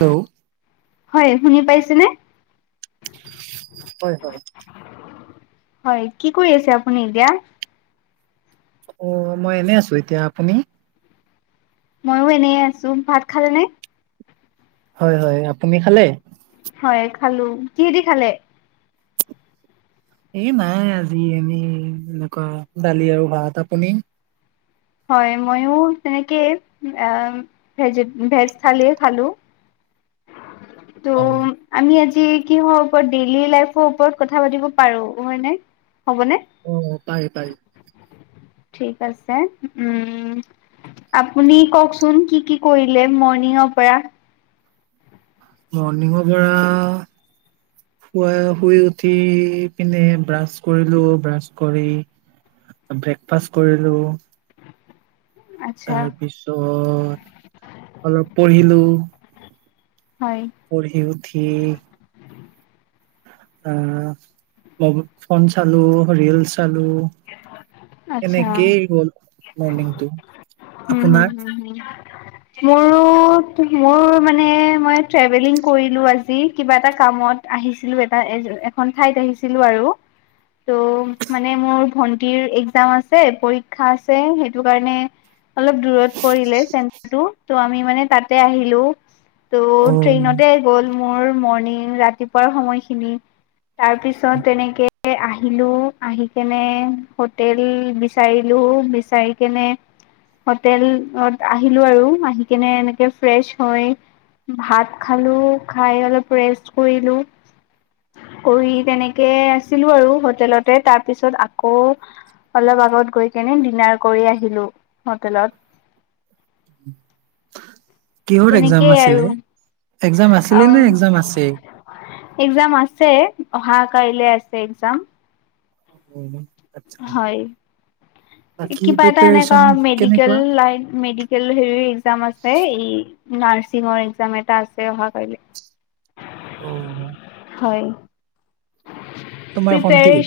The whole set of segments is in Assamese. হেল্ল' হয় শুনি পাইছেনে? হয় হয় হয় কি কৰি আছে আপুনি এতিয়া? অ মই এনে আছোঁ এতিয়া আপুনি? মইয়ো এনে আছোঁ ভাত খালে নে? হয় হয় আপুনি খালে? হয় খালোঁ। কিহেদি খালে? এ নাই আজি এনেই, এনেকুৱা দালি আৰু ভাত। আপুনি? হয় মইয়ো তেনেকে, ভেজ থালিয়ে খালোঁ। তোম আমি আজি কিহৰ ওপৰত! ডেইলি লাইফৰ ওপৰত কথা পাতিব পাৰোঁ। হয় নে, হ'বনে? অ পায় পায়। ঠিক আছে। উম আপুনি কওঁকচোন, কি কি কৰিলে মৰ্ণিঙৰ পৰা? মৰ্ণিঙৰ পৰা শুৱ শুই উঠি পিনে ব্ৰাছ কৰিলোঁ। ব্ৰাছ কৰি ব্ৰেকফাষ্ট কৰিলোঁ। আচ্ছা তাৰপিছত, অলপ পঢ়িলো। হয়। পঢ়ি উঠি আহ ম! ফোন চালোঁ, ৰিলচ চালোঁ। আচ্ছা। এনেকেই হ'ল মৰ্ণিংটো। আপোনাৰ? [unintelligible] মোৰো-মোৰ মানে মই ট্ৰেভেলিং কৰিলোঁ আজি। কিবা এটা কামত- আহিছিলো এটা এ-এখন ঠাইত আহিছিলো আৰু। ত' মানে মোৰ- ভন্টিৰ এক্জাম আছে, পৰীক্ষা আছে সেইটো কাৰণে- অলপ দূৰত পৰিলে চেণ্টটো ত' আমি মানে তা'তে আহিলো। ত' অ ট্ৰেইনতে গ'ল মোৰ মৰ্ণিং ৰাতিপুৱাৰ সময়খিনি। তাৰপিছত তেনেকে অহিলো, আহি কেনে- হোটেল বিচাৰিলো, বিচাৰি কেনে হোটেলত আহিলোঁ আৰু আহি কেনে এনেকে ফ্ৰেছ হৈ- ভাত খালো, খাই অলপ ৰেষ্ট কৰিলো। কৰি তেনেকে আছিলোঁ আৰু হোটেলতে, তাৰ পিছত আ- কৌ অলপ আগত গৈ কেনে ডিনাৰ কৰি আহিলোঁ হোটেলত। কিহৰ এক্জাম তেনেকেই আৰু আছিলে, এক্জাম আছিলে নে এক্জাম আছে? এক্জাম আছে, অহা কাইলে আছে এক্জাম। অ'। হয়। বাকী কিবা এটা এনেকুৱা প্ৰিপেৰেচন মেডিকেল কেনেকুৱা? লাইফ, মেডি- কেল হেৰি এক্জাম আছে এই নাৰ্ছিঙৰ এক্জাম এটা আছে অহা কাইলে। অ', -অ',। হয়। তোমাৰ পিছে এই, ভণ্টিৰ?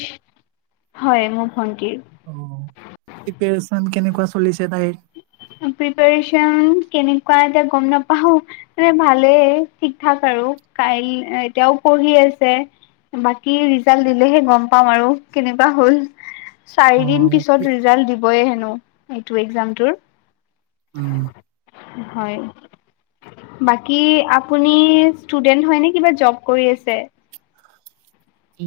হয়, মোৰ ভণ্টিৰ। অ', প্ৰিপয়েচন কেনেকুৱা চলিছে তাইৰ? প্ৰিপয়েচন কেনেকুৱা এতিয়া গম নাপাওঁ। মানে ভালেই ঠিক থাক আৰু, কাই এতিয়াও পঢ়ি আছে। বাকী' ৰিজাল্ট দিলে'হে গম পাম আৰু কেনেকুৱা হ'ল। চাৰি-দিন- অ', পিছত ৰিজাল্ট দিবয়ে হেনো এইটোৰ এক্জামটোৰ। উম। হয়। বাকী' আপুনি ইচ্ছটুডেন হয় নে কিবা জব কৰি আছে?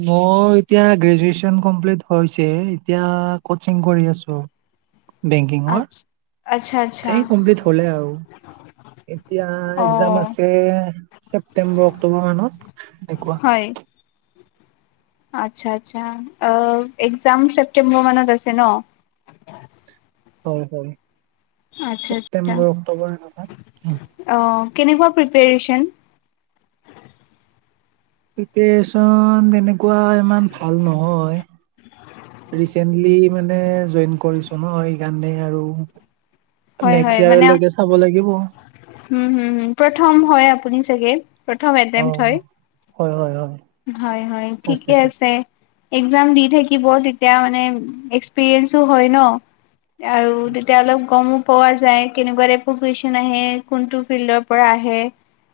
মই এতিয়া গ্ৰেজুৱচন কমপ্লিট হৈছে, এতিয়া কোচিং কৰি আছো। [unintelligible] বেংকিঙৰ, আচ্ছা আচ্ছা এই কমপ্লিট হ'লে আৰু। এতিয়া অ এক্জাম আছে ছেপ্তেম্বৰ-অক্টোবৰ মানত এনেকুৱা। আচ্ছা-আচ্ছা। এক্জাম চেপ্টেম্বৰ মানত আছে ন। হয়-হয়। আচ্ছা-আচ্ছা। এনেকুৱাত। অঁ', কেনেকুৱা প্ৰিপয়েচন? প্ৰিপয়েচন তেনেকুৱা ইমান ভাল নহয়। ৰিচেন্টলি মানে জইন কৰিছো ন' এই কাৰণে আৰু। হয় নেষ্কছ ইয়াৰলৈকে চাব লাগিব। হুম-হুম-হুম। প্ৰথম হয় আপুনি চাগে? প্ৰথম এটেন্ড ‌হয়। হয় হয় হয় হয়-হয় ফাৰ্ষ্ট ঠিকে এটেম্প আছে। এক্জাম দি থাকিব তেতিয়া মানে এক্সপিৰিয়েঞ্চো হয় ন। আৰু তেতিয়ালৈ অলপ গম - পোৱা যায়, কেনেকুৱা টাইপৰ কুইছন আহে কোনটো ফিল্ডৰ পৰা আহে।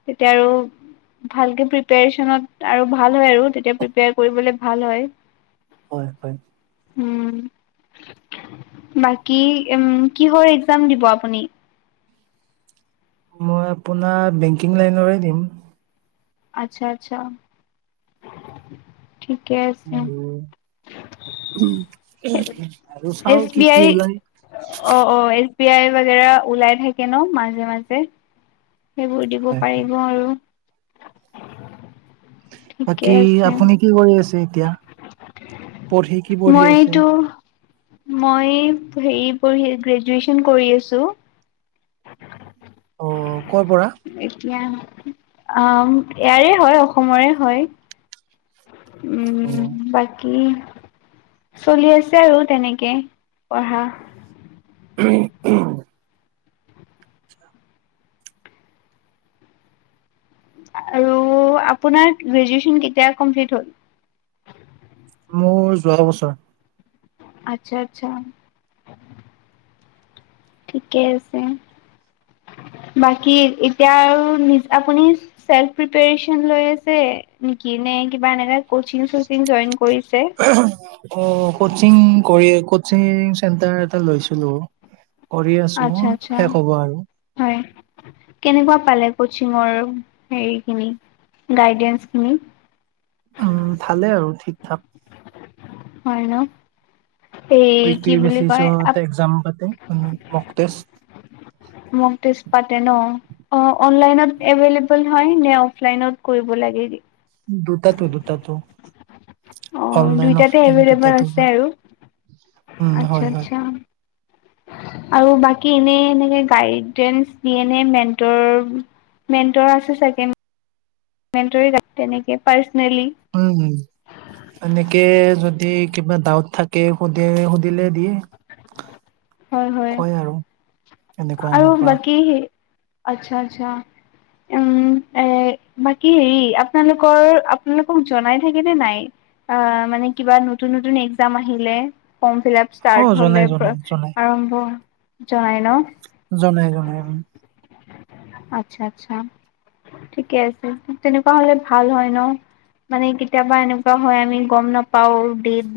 তেতিয়া আৰু- ভালকে প্ৰিপয়েচনত আৰু ভাল হয় আৰু তেতিয়া প্ৰিপয়েচন কৰিবলৈ ভাল হয় আৰু। হয়-হয়। উমঁ', বাকী উম' কি হয়। যাম দিব আপুনি। মই আপোনাৰ বেংকিং লাইনৰে দিম। আচ্ছা আচ্ছা। [inaudible] ঠিকে। আছে। উম' চাও এছ কি বি কি আই ওলাই। অ ', অ', এছ বি আই বাগেৰা ওলাই থাকে ন মাজে মাজে। সেইবোৰ দিব হয় হয় পাৰিব আৰু। ঠিকে বাকী আপুনি কি কৰি আছে এতিয়া? পঢ়ি কি পঢ়ি আছে মইটো মই হেৰি পঢ়ি, গ্ৰেজুৱেচন কৰি আছো। [unintelligible] অ কৰ পৰা? এতিয়া অ' ইয়াৰে হয়, অসমৰে হয়। অ উম' বাকি চলি আছে আৰু তেনেকে, পঢ়া। [unintelligible] আৰু আপোনাৰ গ্ৰেজুৱেচন কেতিয়া কমপ্লিট হ'ল? মোৰ যোৱাবছৰ। আচ্ছা আচ্ছা। ঠিকে আছে, বাকী এতিয়া আৰু নিজ আপুনি চেল্ফ প্ৰিপেয়েচন লৈ আছে, নিকি নে কিবা এনেকা কচিং চচিং জইন কৰিছে? [unintelligible] অ' কচিং কৰি কচিং চেণ্টাৰ এটা লৈছিলো। কৰি আছো আচ্ছা আচ্ছা শেষ হ'ব আৰু। হয়'। কেনেকুৱা পালে কচিঙৰ হেৰিখিনি, গাইডেন্ঞ্চ খিনি? উম' ভালে আৰু ঠিক থাক। হয় ন। এই কি কুইক্লী বুলি কয় বেছিছত একজাম পাতে, মক তেষ্ট। মক টেষ্ট পাতে ন। অ' অনলাইনত এভেইলেবল হয় নে, অফলাইনত কৰিব লাগে। দুটাতো দুটাতো। অ অনলাইন দুইটাতে অফলাইন এভলেবল দুটাতো আছে হয় আৰু, উম হয় আচ্ছা' হয় আচ্ছা'। [inaudible] আৰু বাকী এনে এনেকে গাইডেন্স দিয়ে এনে মেন্টৰ। মেন্ত্ৰৰ আছে চাগে মেণ্টৰি তেনেকে পাৰ্চনেলি। উম হুম। এনেকে যদি কিবা ডাউট থাকে, সুধে সুধিলে দিয়ে। হয়, হয়। কয় আৰু এনেকুৱা আৰু এনেকুৱা বাকী, আচ্ছা আচ্ছা উম' এ' বাকী হেৰি আপোনালোকৰ আপোনালোকক জনাই থাকে নে নাই? অ' মানে কিবা নতুন নতুন একজাম আহিলে। ফৰ্ম ফিল আপ অ ষ্টাৰ্ট জনাই হলে, জনাই জনাই আৰম্ভ, জনাই ন। জনাই জনাই হয়‌। আচ্ছা আচ্ছা। ঠিকে আছে তেনেকুৱা হলে ভাল হয় ন। মানে কেতিয়াবা এনেকুৱা হয় আমি গম নাপাওঁ ডেট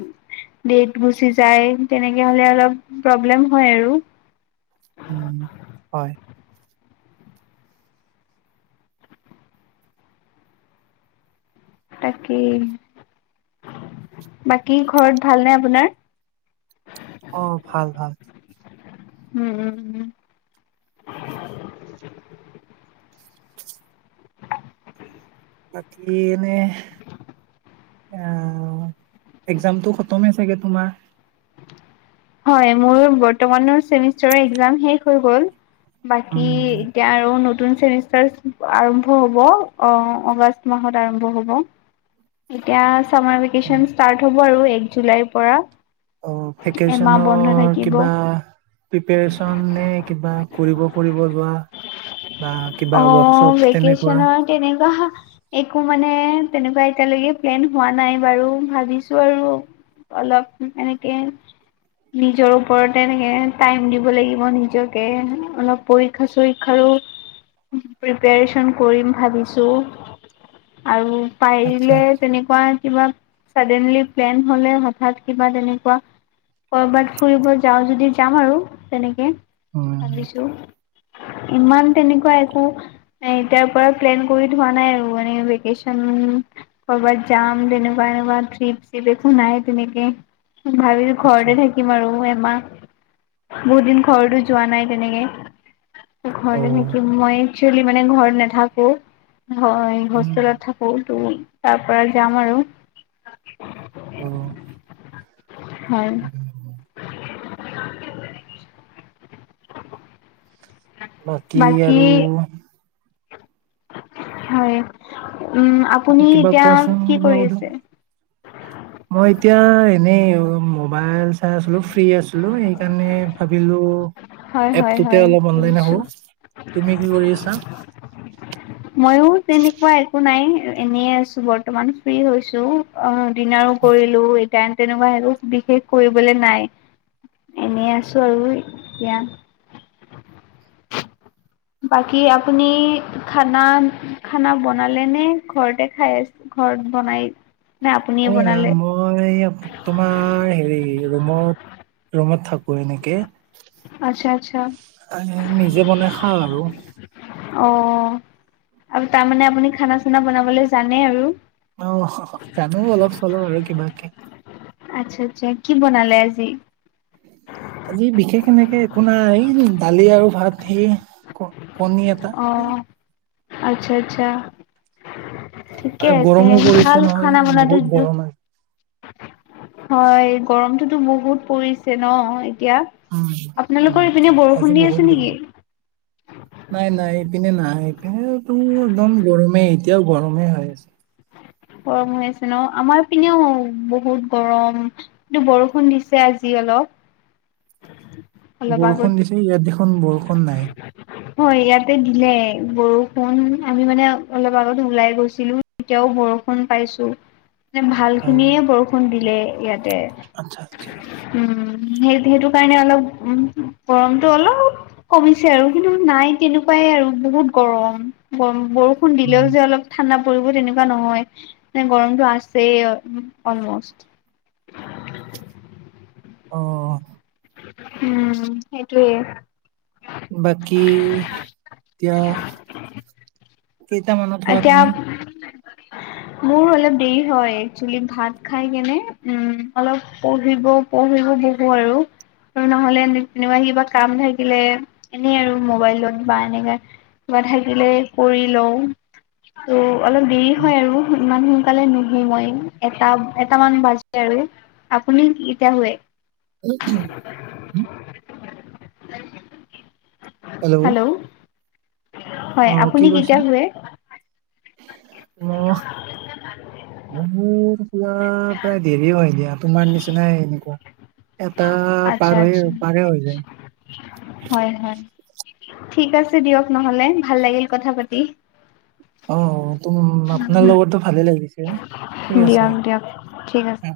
ডেট গুচি যায় তেনেকে হলে অলপ প্ৰব্লেম হয় আৰু। উম হয়। তাককেই। বাকী ঘৰত ভালনে আপোনাৰ? অ' ভাল ভাল। উম উম উম। বাকী এনেই আহ একজামতটো খতমেই চাগে তোমাৰ? হয় মোৰ বৰ্তমান চেমিষ্টাৰৰ এক শষ হৈ গ'ল। বাকী উম এতিয়া আৰু নতুন চেমিষ্টাৰ আৰম্ভ হ'ব আগষ্ট মাহত আৰম্ভ হ'ব। এতিয়া চামাৰ ভেকেচন ষ্টাৰ্ট হ'ব আৰু এক জুলাইৰ পৰা। অ' এমাহ ভেকেশচনৰ বন্ধ থাকিব কিবা প্ৰিপাৰেচন নে কিবা কৰিব ফুৰিব যোৱা? বা কিবা অ' ৱৰ্কশ্বপ তেনেকুৱা ভেকেচনৰ তেনেকুৱা হ একো মানে তেনেকুৱা এতিয়ালৈকে প্লেন হোৱা নাই বাৰু ভাবিছো আৰু অলপ এনেকে নিজৰ ওপৰতে এনেকৈ টাইম দিব লাগিব নিজকে অলপ পৰীক্ষা চৰীক্ষাৰো প্ৰিপাৰেচন কৰিম ভাবিছোঁ। আৰু পাৰিলে আচ্ছা তেনেকুৱা কিবা চাডেনলি প্লেন হ'লে হঠাৎ কিবা তেনেকুৱা ক'ৰবাত ফুৰিব যাওঁ যদি যাম আৰু তেনেকে উম ভাবিছোঁ। ইমান তেনেকুৱা একো এতিয়াৰ পৰা প্লেন কৰি থোৱা নাই আৰু বেকেশচন ক'ৰবাত জাম তেনেকুৱা এনেকুৱা ট্ৰিপ চিপ একো নাই তেনেকেই। ভাবিছোঁ আচ্ছা ঘৰতে থাকিম। থাকিম আৰু এমাহ বহুত দিন ঘৰতো যোৱা তেনেকে। অ ঘৰতে থাকিম মই একচুৱেলি মানে ঘৰত নাথাকো মই উম হোষ্টেলত থাকোঁ। তো তাৰ পৰা যাম আৰু অ হয়। উম। বাকী আৰু? হয় উম আপুনি কিবা এতিয়া কোৱাচোন কি কিবা কৰি সুধো আছে? মই এতিয়া এনেই মোবাইল চাই আছিলোঁ ফ্ৰী আছিলোঁ সেইকাৰণে ভাবিলোঁ হয় হয় এপটোতে হয় অলপ অনলাইন আহো। বুজিছো তুমি কি কৰি আছা? মইয়ো তেনেকুৱা একো নাই। এনেই আছো বৰ্তমান ফ্ৰী হৈছো অ ডিনাৰো অ কৰিলো। এতিয়া তেনেকুৱা একো বিশেষ কৰিবলে নাই। এনে আছো আৰু এতিয়া। বাকী আপুনি খানা খানা বনালে নে? ঘৰতে খাই আছে! ঘৰত বনাই। নে আপুনিয়ে উম নাই বনালে মই তোমাৰ এয়া তোমাৰ হেৰি ৰুমত থাকো এনেকে। আচ্ছা, আচ্ছা। নিজে বনাই খাওঁ আৰু। অঁ, তাৰমানে আপুনি খানা-চানা বনাবলে জানে আৰু! অঁ, জানো অলপ-চলপ আৰু কিবাকে। আচ্ছা, আচ্ছা। কি বনালে আজি? আজি বিশেষ এনেকে একো নাই, দালি আৰু ভাত সেয়া। ক কণী এটা। অঁ, আচ্ছা, আচ্ছা। ঠিকে আৰু আছে। গৰমো পৰিছে ভাল নহয় খানা বহুত বনোৱাটো- গৰম আজি হয়, গৰমটোতো বহুত পৰিছে ন এতিয়া! উম, উম, আপোনালোকৰ ইপিনে আজি বৰষুণ দি আছে নেকি! নাই-নাই ইপিনে নাই। ইপিনেতো একদম গৰমেই, এতিয়াও গৰমে হৈ আছে। গৰম হৈ আছে ন! আমাৰ পিনেও বহুত গৰম। কিন্তু বৰষুণ দিছে আজি অলপ। অলপ বৰষুণ আগত দিছে! ইয়াত দেখোন বৰষুণ নাই। হয়, ইয়াতে দিলে বৰষুণ, আমি মানে অলপ আগত ওলাই গৈছিলো। এতিয়াও বৰষুণ পাইছো মানে ভাল অ', খিনিয়ে বৰষুণ দিলে ইয়াতে। আচ্ছা, আচ্ছা। উম, সেই সেইটো কাৰণে অলপ উম, গৰমটো অলপ- কমিছে আৰু কিন্তু নাই তেনেকুৱাই আৰু বহুত গৰম। গৰম, বৰষুণ উম, দিলেও যে অলপ- ঠাণ্ডা পৰিব তেনেকুৱা নহয় মানে গৰমতটো আছেই অলমষ্ট। অঁ। উম, সেইটোৱেই। বাকী এতিয়া? কেইটামানত হোৱা তুমি? এতিয়া- মোৰ অলপ দেৰি হয়, একচুৱেলী ভাত খাই কেনে উম, অলপ পঢ়িব- পঢ়িব বহো আৰু। আৰু নহলে তেনেবা কিবা কাম থাকিলে এনেই আৰু মোবাইলত বা এনেকে- বা থাকিলে কৰি লওঁ, ত অলপ দেৰি হয় আৰু। ইমান সোনকালে নুশু মই, এটা এটামান বাজে আৰু। আপুনি কেইটাত শুয়ে? [unintelligible] হেল্ল'! হয়, অ কি আপুনি কৈছা? কেইটাত শুয়ে? [unintelligible] প্ৰায় দেৰি হয় দিয়া, তোমাৰ নিচিনাই এনেকুৱা। এটা আচ্ছা পাৰ হৈ, আচ্ছা পাৰে হৈ যায়। হয়, হয়। ঠিক আছে দিয়ক নহলে, ভাল লাগিল কথা পাতি। অঁ। অঁ, তো আপোনাৰ লগতো ভালে লাগিছে। ঠিক আছে। দিয়ক, দিয়ক, ঠিক আছে।